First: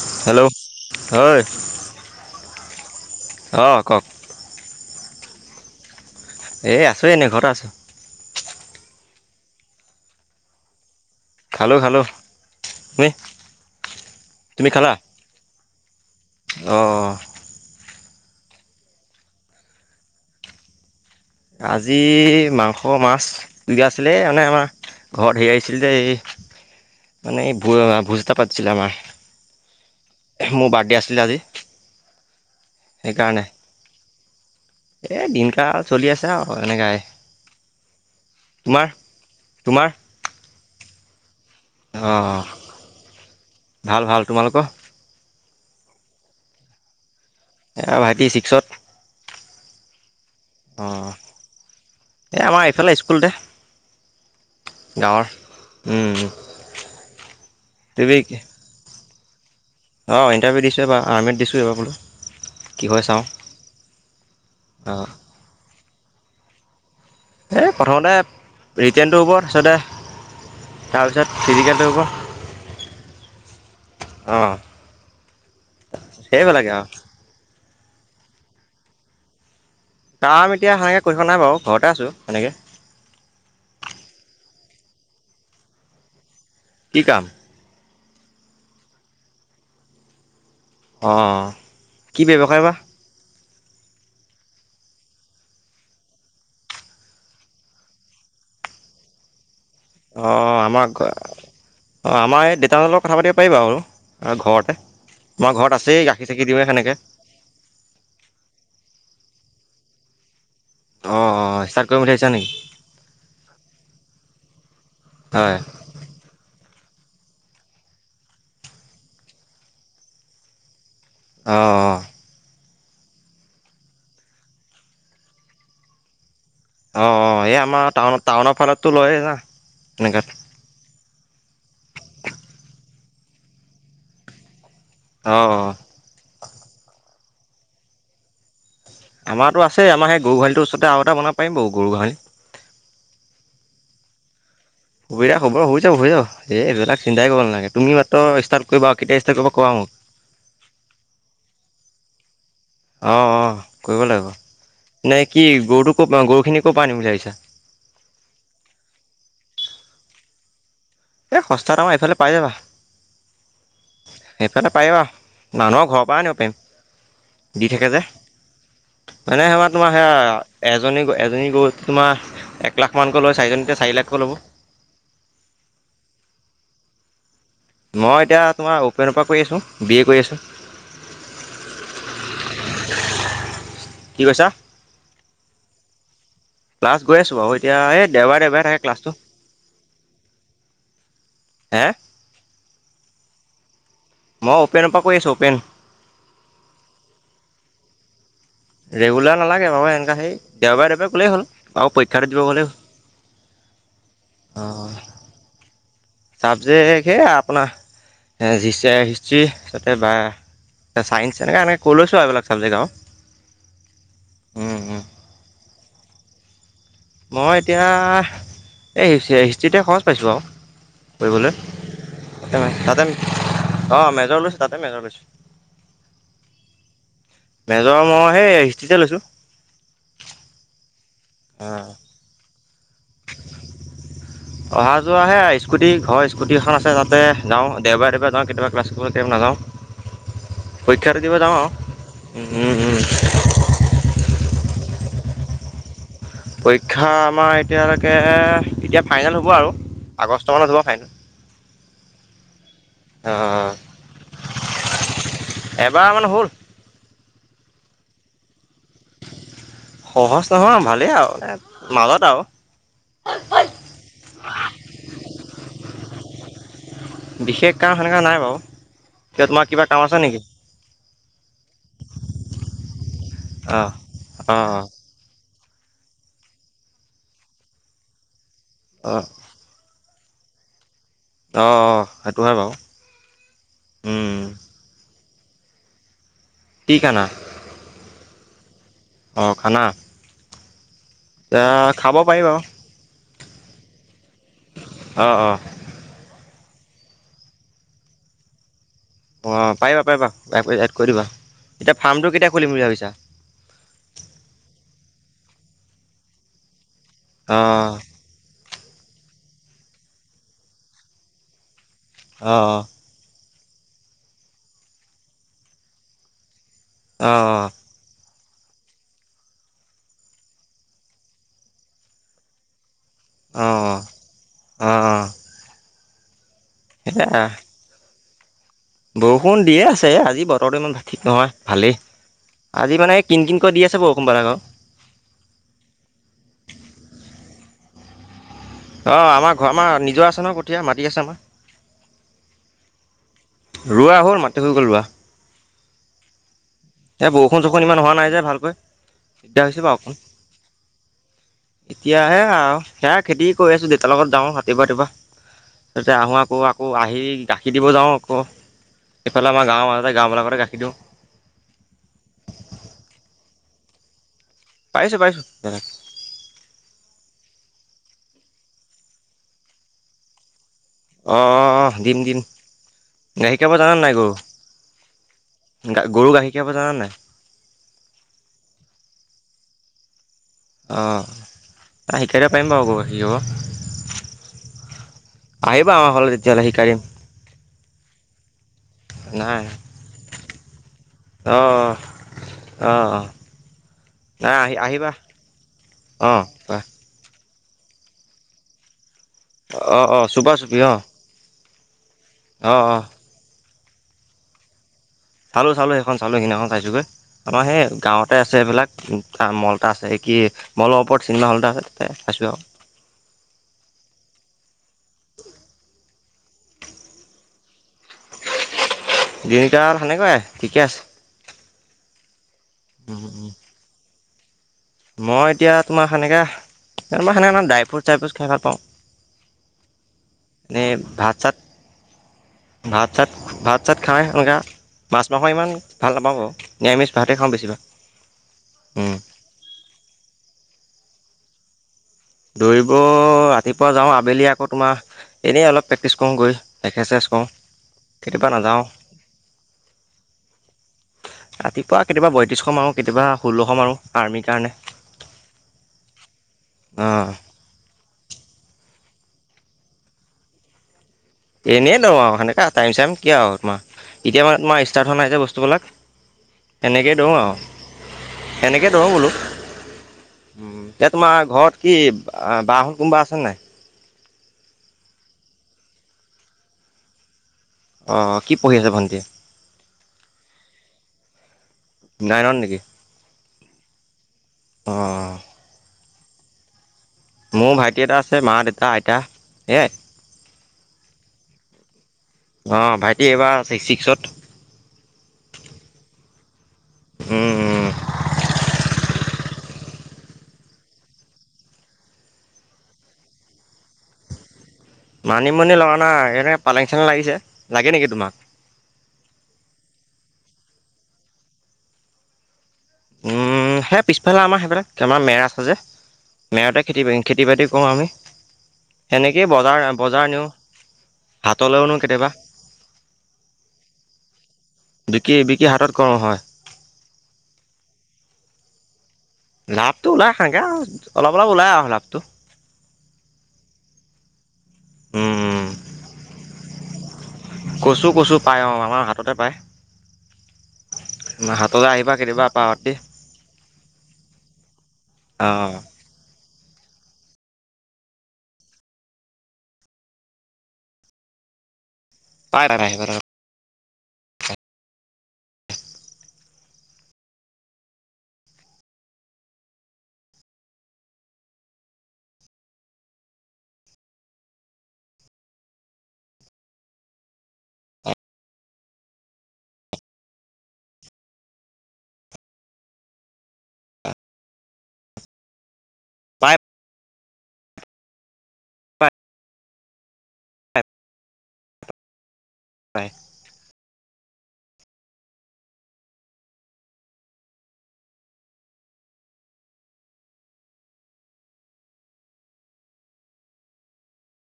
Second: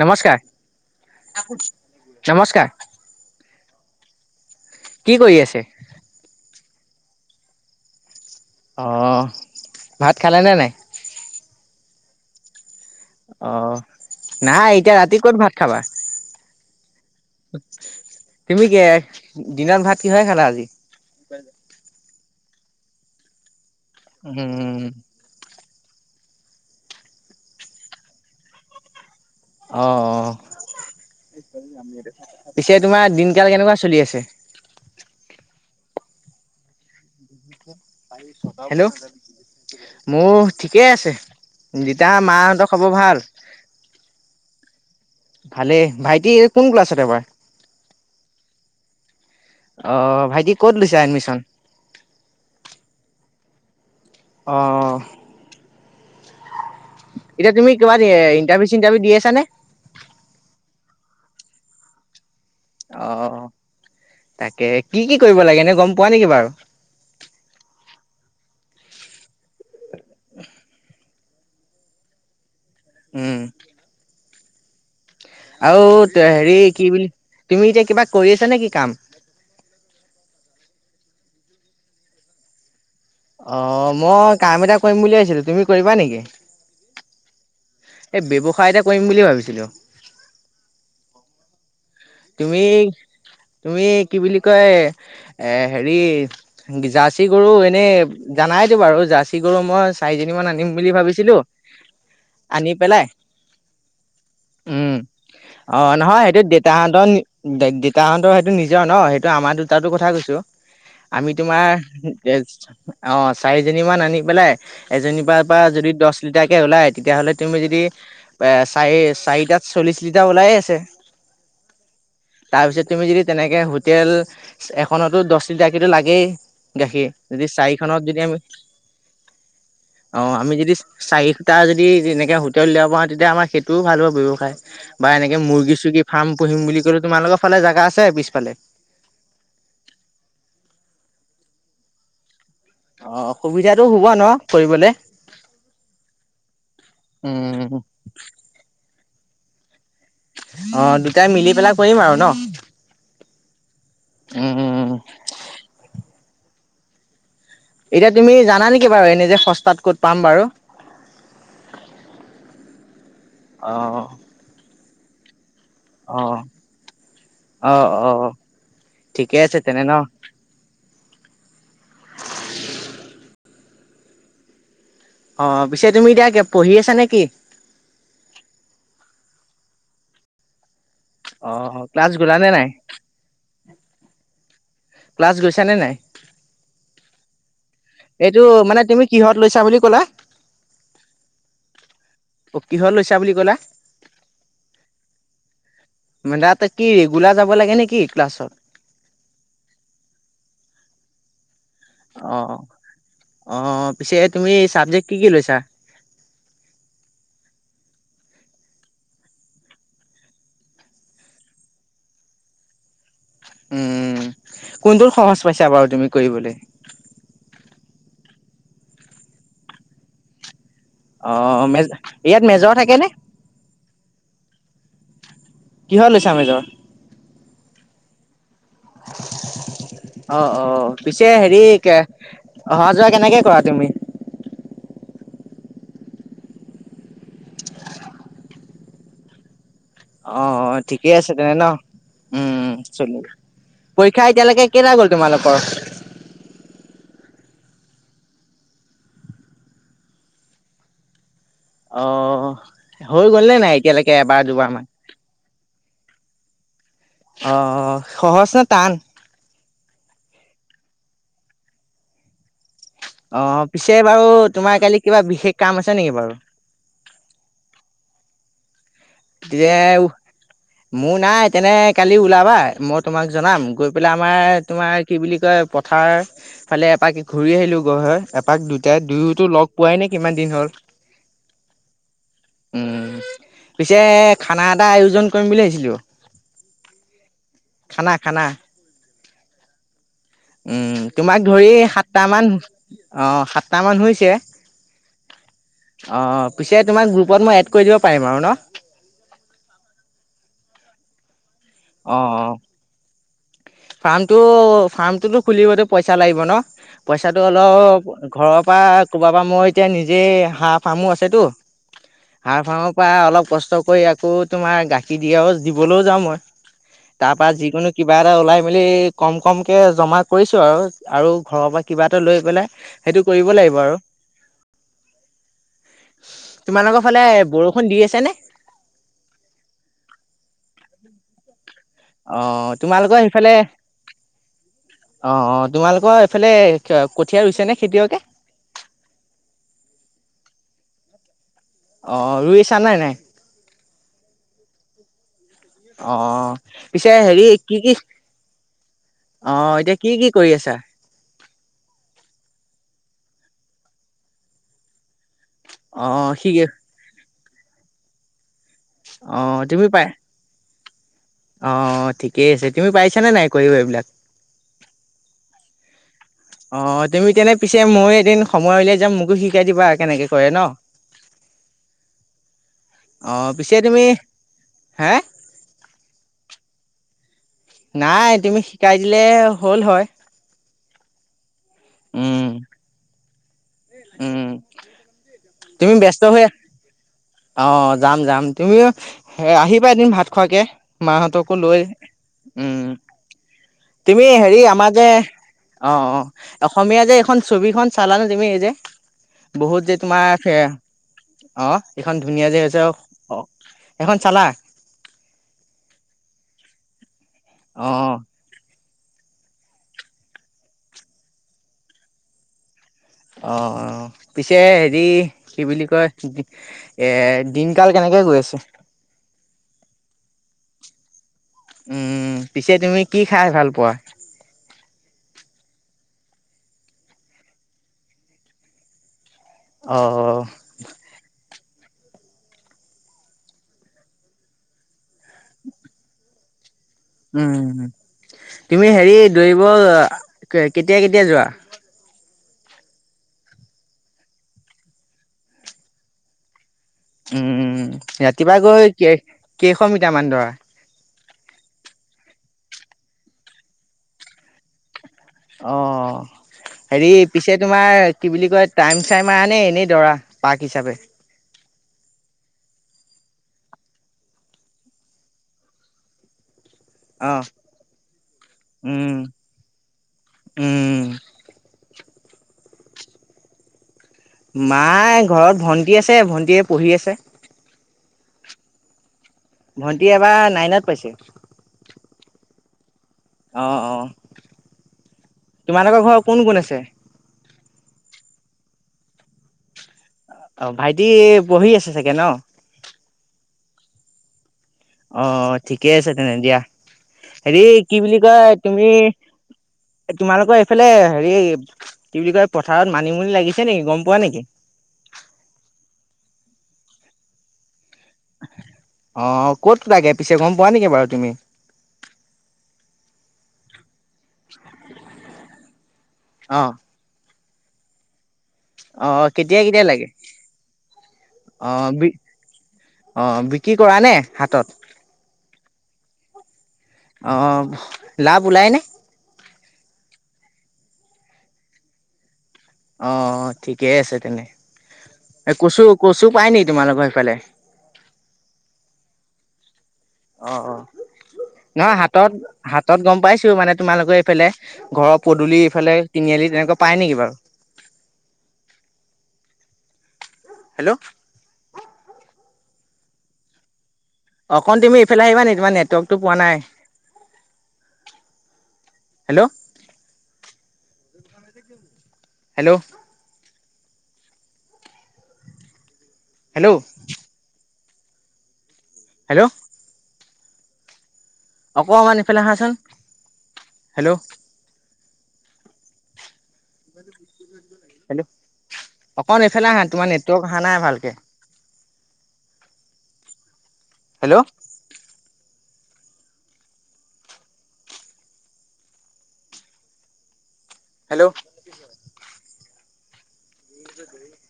নমস্কাৰ, হেল্ল' হয় নমস্কাৰ। অঁ' কওক? কি কৰি আছে? এই আছোঁ এনেই ঘৰতে আছোঁ। অঁ' ভাত খালেনে নাই? খালোঁ খালোঁ, তুমি? অঁ' তুমি নাই খালা এতিয়া ৰাতি ক'ত ভাত খাবা। অঁ। তুমি কি দিনত ভাত কিহৰে খালা আজি? আজি মাংস মাছ দিয়া আছিলে মানে আমাৰ উম ঘৰত হেৰি আহিছিল যে এই মানে এই ভোজ এটা পাতিছিলে আমাৰ। অঁ' অঁ' মোৰ বাৰ্থডে আছিলে আজি পিছে তোমাৰ দিনকাল কেনেকুৱা চলি আছে? এ দিন কাল চলি আছে আৰু এনেকাই। তোমাৰ হেল্ল'। তোমাৰ মোৰ ঠিকেই আছে। দেউতা, অঁ মাহঁতৰ খবৰ ভাল? ভাল ভাল, তোমালোকৰ? ভালে। ভাইটি কোন ক্লাছত এবাৰ? এয়া ভাইটি ছিক্সত। অঁ' ভাইটি ক'ত লৈছে অঁ এডমিশন। এই আমাৰ এইফালে স্কুলতে অ গাঁৱৰ, উমঁ' উমঁ। এতিয়া তুমি কিবা এ ইণ্টাৰভিউ চিটাৰভিউ দি আছা নে? অঁ' ইণ্টাৰভিউ দিছোঁ এবাৰ আৰ্মিত দিছোঁ এইবাৰ বোলো। কি হয় চাওঁ অঁ' তাকে, অঁ কি কি কৰিব লাগে এনে গম পোৱা নেকি বাৰু? এই প্ৰথমতে ৰিটাৰ্ণটো হ'ব তাৰপিছতে [unintelligible] তাৰপিছত ফিজিকেলটো হ'ব। উমঁ'। অঁ'। আৰু হেৰি সেইবিলাকে আৰু কি বুলি, তুমি এতিয়া কিবা কৰি আছা নেকি কাম? কাম এতিয়া সেনেকৈ কৰি থোৱা নাই বাৰু ঘৰতে আছোঁ সেনেকৈ। অঁ' মই কাম এটা কৰিম বুলি ভাৱিছিলো। তুমি কৰিবা নেকি? কি কাম? এই ব্যৱসায় এটা কৰিম বুলি ভাবিছিলোঁ। অঁ। কি তুমি ব্যৱসায় বা তুমি কি বুলি কয় এ হেৰি জাৰ্চি গৰু এনেই জানাইতো বাৰু জাৰ্চি গৰু মই চাৰিজনী মান অ' আনিম বুলি আমাৰ ভাবিছিলো অ' আমাৰ এই আনি দেউতাহঁৰ লগত পেলাই কথা পাতিব পাৰিবা বাৰু ঘৰতে উম মই ঘৰত অ' আছেই নহয় গাখীৰ সেইটো চাখি দিওঁয়ে সেনেকৈ। দেউতাহঁতৰ দেউতাহঁতৰ সেইটো নিজৰ ন সেইটো আমাৰ দুটাৰতো কথা কৈছো। আমি অঁ অঁ ষ্টাৰ্ট কৰিম তোমাৰ বুলি ভাবিছা নেকি অ' চাৰিজনী মান আনি পেলাই এজনীৰ পৰা হয় পৰা যদি দহ লিটাৰাকে ওলায় তেতিয়াহ'লে তুমি যদি চাৰি চাৰিটাত চল্লিছ লিটাৰ ওলাইে আছে। অ' অ'। তাৰপিছত তুমি যদি তেনেকে হোটেল এখনতো দহ লিটাৰকেটো লাগেই গাখীৰ অঁ অঁ যদি এই আমাৰ চাৰিখনত টাউনত যদি আমি টাউনৰ ফালতো লয়েই না এনেকৈ অ' আমি যদি চাৰিটা যদি এনেকে হোটেলত উলিয়াব পাওঁ তেতিয়া আমাৰ সেইটোও ভাল হব ব্যৱসায়। বা এনেকে অঁ অঁ মুৰ্গী চৰ্গী ফাৰ্ম পুহিম বুলি কলে, তোমালোকৰ ফালে জেগা আছে পিছফালে? আমাৰটো আছে আমাৰ সেই গৰু গোহালিটো ওচৰতে আৰু এটা বনাব পাৰি বাৰু গৰু গোহালি। অ' সুবিধাটো হব ন কৰিবলে? সুবিধা হব হৈ যাব হৈ যাব এইবিলাক চিন্তাই কৰিব নালাগে। উম তুমি মাত্ৰ ষ্টাৰ্ট কৰিব আৰু কেতিয়া ষ্টাৰ্ট কৰিবা কবা মোক। অ' দুটাই মিলি পেলাই কৰিম আৰু ন? অ' অ' কৰিব উম, উম। লাগিব। নে কি গৰুটো ক'ৰ গৰুখিনি ক'ৰ পৰা আনিম বুলি ভাবিছা? এতিয়া তুমি জানা নেকি বাৰু এনে যে সস্তাত ক'ত পাম বাৰু? এই সস্তাত আমাৰ এইফালে পাই যাবা, অ', এইফালে পাই যাবা মানুহৰ ঘৰৰ পৰা আনিব অ'। পাৰিম। দি অ', থাকে যে অ', ঠিকে মানে সেই আছে আমাৰ তেনে তোমাৰ ন? সেয়া এজনী গ এজনী গৰু তোমাৰ এক লাখমানানকৈ লয় চাৰিজনীতে চাৰি লাখকৈ ল'ব। অ পিছে তুমি এতিয়া পঢ়ি আছা নে কি? মই এতিয়া তোমাৰ অ'পেনৰ পৰা কৈ আছো, বি এ কৰি আছো। অ ক্লাছ গলা নে নাই? কি কৈছা? ক্লাছ গৈছা নে নাই? ক্লাছ গৈ আছো বাৰু এতিয়া এই এইটো দেওবাৰে দেওবাৰে থাকে মানে তুমি ক্লাছটো কিহত লৈছা বুলি কলা? হে অ কিহত লৈছা বুলি কলা? মই অ'পেনৰ পৰা কৰি আছো অ'পেন। মানে তাত কি ৰেগুলাৰ যাব লাগে নেকি ক্লাছত? ৰেগুলাৰ নালাগে বাৰু এনেকা সেই দেওবাৰে দেওবাৰে গলেই হ'ল। আৰু পৰীক্ষাটো অ, দিব গ'লেই হ'ল অ পিছে তুমি অঁ চাবজেক্ট কি কি লৈছা? চাবজেক্ট সেয়া আপোনাৰ হিষ্ট্ৰী তাতে বা ছাইন্ঞ্চ এনেকৈ এনেকৈ লৈছো আৰু এইবিলাক চাবজেক্ট আৰু। উম, উম, উম। কোনটোৰ সহজ পাইছা বাৰু তুমি কৰিবলৈ? মই এতিয়া এই হিষ্ট্ৰিতে সহজ পাইছো আৰু। অ কৰিবলৈ মেজ ইয়াত মেজৰ তাতে থাকে নে? অঁ মেজৰ লৈছো তাতে মেজৰ লৈছো। কিহত লৈছা মেজৰ? মেজৰ মোৰ সেই হিষ্ট্ৰীিতে লৈছো। অ অ পিছে হেৰি অ' অহা যোৱা কেনেকে কৰা তুমি? অহা যোৱা হে স্কুটি ঘৰ স্কুটি এখন আছে তাতে যাওঁ দেওবাৰে দেওবাৰে যাও কেতিয়াবা ক্লাছ কেতিয়াবা কেতিয়াবা নাযাও। অ অ ঠিকে আছে তেনে ন উম আৰু চলি পৰীক্ষা এতিয়ালৈকে কেইটা তোমালোকৰ পৰীক্ষা আমাৰ এতিয়ালৈকে এতিয়া ফাইনেল হ'ব আৰু আগষ্ট মানত হ'ব ফাইনেল অ হৈ গ'লনে অঁ নাই এতিয়ালৈকে এবাৰ দুবাৰ মান এবাৰ মান হ'ল অ অ সহজ নে টান সহজ নহয় ভালেই আৱ মাজত আৱ অ পিছে বাৰু তোমাৰ কালি কিবা বিশেষ কাম আছে নেকি বাৰু বিশেষ কাম সেনেকা নাই বাৰু কিয় তোমাৰ কিবা তেতিয়া কাম উ আছে নেকি মোৰ নাই তেনেক কালি ওলাবা মই তোমাক জনাম অঁ গৈ পেলাই আমাৰ অঁ তোমাৰ কি বুলি কয় পথাৰ ফালে এপাক ঘূৰি আহিলো গৈ হয় এপাক দুটাই অঁ দুয়োটো লগ পোৱাই নাই কিমান দিন হ'ল অ অ সেইটো হয় বাৰু উম, পিছে উম খানা এটা আয়োজন কৰিম বুলি ভাবিছিলো কি খানা খানা খানা অ খানা উম তোমাক এ ধৰি খাব পাৰি সাতটামান বাৰু অ সাতটামান হৈছে অ অ অ অ পিছে তোমাক গ্ৰুপত মই এড কৰি দিব পাৰিম আৰু ন অ পাৰিবা পাৰিবা এড কৰি দিবা এতিয়া অ ফাৰ্মটো অ কেতিয়া খুলিম বুলি ভাবিছা ফাৰ্মটো ফাৰ্মটোতো খুলিবলে পইচা লাগিব ন পইচাটো অঁ অলপ ঘৰৰ পৰা ক'ৰবাৰ পৰা মই এতিয়া নিজেই হাঁহ ফাৰ্মো আছেতো হাঁহ অঁ ফাৰ্মত পৰা অলপ কষ্ট কৰি আকৌ তোমাৰ গাখীৰ দিয়াও দিবলৈও যাওঁ মই তাৰ অঁ পৰা যিকোনো কিবা এটা ওলাই মেলি কম কমকে জমা কৰিছোঁ আৰু আৰু ঘৰৰ পৰা কিবা এটা লৈ পেলাই সেইটো কৰিব অঁ লাগিব আৰু অঁ অঁ অঁ তোমালোকৰ ফালে অঁ ব বৰষুণ দি আছে নে বৰষুণ দিয়ে আছে আজি বতৰটো ইমান ঠিক নহয় ভালেই অ আজি মানে তোমালোকৰ কিন সেইফালে কিনকৈ দি আছে বৰষুণ বাৰু অ অ তোমালোকৰ এইফালে কঠীয়া ৰুইছে নে খেতিয়কে অ আমাৰ ঘৰ আমাৰ নিজৰ আছে ন কঠীয়া মাটি আছে আমাৰ অ ৰুইছা নে নাই ৰোৱা হ'ল মাটি হৈ গ'ল ৰোৱা অ পিছে এই হেৰি বৰষুণ চৰষুণ কি কি ইমান হোৱা নাই যে ভালকৈ অ দিগদাৰ হৈছে এতিয়া কি কি কৰি আছা এতিয়া সেয়া আও সেয়া খেতি কৰি আছোঁ দেউতাৰ লগত যাওঁ ৰাতিপুৱা ৰাতিপুৱা অ তাতে আহোঁ সি আকৌ আকৌ আহি গাখীৰ দিব যাওঁ আকৌ অ এইফালে আমাৰ গাঁৰ তুমি পাই মাজতে গাওঁ বিলাকতো গাখীৰ দিওঁ অ ঠিকেই আছে তুমি পাৰিছা নে নাই কৰিব এইবিলাক পাৰিছোঁ পাৰিছোঁ দাদা অ তুমি তেনে পিছে মই‌ এদিন সময় উলিয়াই যাম মোকো শিকাই দিবা আৰু কেনেকে কৰে ন অ অ দিম দিম অ গাখীৰ খীয়াব পিছে তুমি জান নাই গৰু হে গা গৰু গাখীৰ খিৰাব জানা নে নাই নাই তুমি শিকাই দিলে হ'ল হয়। অঁ নাই উম শিকাই দিব পাৰিম বাৰু আকৌ হিকাব। উম' আহিবা আমাৰ ঘলে তেতিয়াহ'লে শিকাই দিম। অঁ যাম যাম, তুমিও নাই আহিবা এদিন ভাত খোৱাকে। অ', মাহঁতকো লৈ অ', উম'। অ', তুমি নাই হেৰি আহি আমাৰ যে, আহিবা অঁ অ', অঁ' অসমী- য়া যে এইখন ছবিখন চালানে তুমি এই যে বহুত যে অ', অ', তোমাৰ চুপা ফেয়া- চুপি অ', অঁ' এইখন ধুনীয়া যে হৈছে অ সেইখন চালা? চালোঁ চালোঁ সেইখন চালোঁ সেইদিনাখন চাইছোঁগৈ আমাৰ অ সেই অ গাঁৱতে আছে এইবিলাক- তাৰ মল এটা আছে কি মলৰ ওপৰত চিনেমা হ'ল এটা আছে তাতে চাইছোঁ আও। অঁ অঁ পিছে হেৰি কি বুলি কয়- এ দিনকাল কেনেকে গৈ আছে? দিনকাল সেনেকুৱাই ঠিকে আছে। উম' পিছে তুমি কি খাই ভাল পোৱা? মই এতিয়া তোমাৰ সেনেকে ময় সেনেকে নহ ড্ৰাই ফ্ৰুট চাই ফ্ৰুট খাই ভাল পাওঁ। অঅ' নে ভাত চাত? ভাত চাত ভাত চাত খাই সেনেকুৱা মাছ মাংস ইমান ভাল নাপাওঁ ময়, নিৰামিষ- ভাতে খাওঁ উম বেছিভাগ। উম' তুমি হেৰি দৌৰিব কেতিয়া কেতিয়া যোৱা? দৌৰিব ৰাতিপুৱা যাওঁ আবেলি আকৌ তোমাৰ এনেই অলপ প্ৰেক্টিছ কৰোঁগৈ। এক্সাৰচাইজ উম কৰোঁ উম' কেতিয়াবা ৰাতিপুৱা নাযাওঁ গৈ কেইশ মিটাৰ মান দৌৰা? ৰাতিপুৱা কেতিয়াবা বয়ত্ৰিশ মাও কেতিয়াবা ষোল্লশ মাৰোঁ আৰ্মীৰ কাৰণে। অঁ হেৰি অঁ পিছেত- তোমাৰ কি বুলি কয় টাইম চাইম মাৰানে এনেই দৰা পাৰ্ক হিচাপে? এনেই দৌৰো আও সেনেকে আও টাইম চাইম কি আৰু তোমাৰ। এতিয়া মানে তোমাৰ ষ্টাৰ্ট হোৱা নাই যে বস্তুবিলাক। সেনেকেই অ দৌৰো আও সেনেকেই দৌৰো উম বোলো। উম' এতিয়া তোমাৰ ঘৰত কি বা হত কোনোবা আছে নে নাই? মায়ে ঘৰত ভণ্টি আছে ভণ্টিয়ে পঢ়ি আছে। অঁ কি পঢ়ি আছে ভণ্টিয়ে? ভণ্টি এবাৰ নাইনত পাইছে। নাইনত নেকি? অ অ অ অ' তোমালোকৰ ঘৰত কোন কোন আছে? মোৰ ভাইটি এটা আছে মা দেউতা আইতা এয়াই। অ' ভাইটি পঢ়ি আছে চাগে ন। অঁ' ভাইটি এইবাৰ ছিক্স ছিক্সত। অঁ' ঠিকে আছে তেনে দিয়া হেৰি উম, কি বুলি কয় তুমি- এ তোমালোকৰ এইফালে হেৰি কি বুলি কয় পথাৰত মানিমুনি লাগিছে নেকি গম পোৱা নেকি? মানিমুনি লগা নাই এনে পালেং চালেং লাগিছে লাগে নেকি তোমাক? অঁ ক'ত লাগে পিছে গম পোৱা নেকি বাৰু তুমি? উম' সেই পিছফালে আমাৰ সেইফালে আমাৰ মেৰ আছে যে অ মেৰতে খেতি কৰিম। খেতি বাতি কৰোঁ আমি। অ সেনেকেই কেতিয়া কেতিয়া বজাৰ লাগে বজাৰ নিওঁ হাতলৈও নিওঁ কেতিয়াবা। অঁ' বিক্ৰী কৰা নে হাতত? বিক্ৰি বিক্ৰি হাতত কৰোঁ হয়। অঁ লাভ উলায় নে? লাভটো ওলাই গে আৰু অলপ অলপ ওলাই আৰু লাভটো অ ঠিকেই আছে তেনে। এই উম, কচু কচু পায় নেকি? তোমালোকৰ সেইফালে। কচু কচু পাই অ আমাৰ হাততে পায়। অ অ হাতলৈ নহ আহিবা হাতত কেতিয়াবা পাই হাতত গম পাইছোঁ মানে তোমালোকে এইফালে ঘৰৰ পদূলি অঁ এইফালে তিনিআলি তেনেকুৱা পায় নেকি বাৰু। হেল্ল' পাই [unintelligible] অকন তুমি এইফালে আহিবা নি? তোমাৰ নেটৱৰ্কটো পোৱা নাই। হেল্ল' [unintelligible] হেল্ল' হেল্ল' হেল্ল' অকমান ইফালে আহাচোন। হেল্ল' পাই হেল্ল। অকণ এইফালে আহা তোমাৰ নেটৱৰ্ক অহা পায় নাই ভালকে পাই। Hello hello [unintelligible]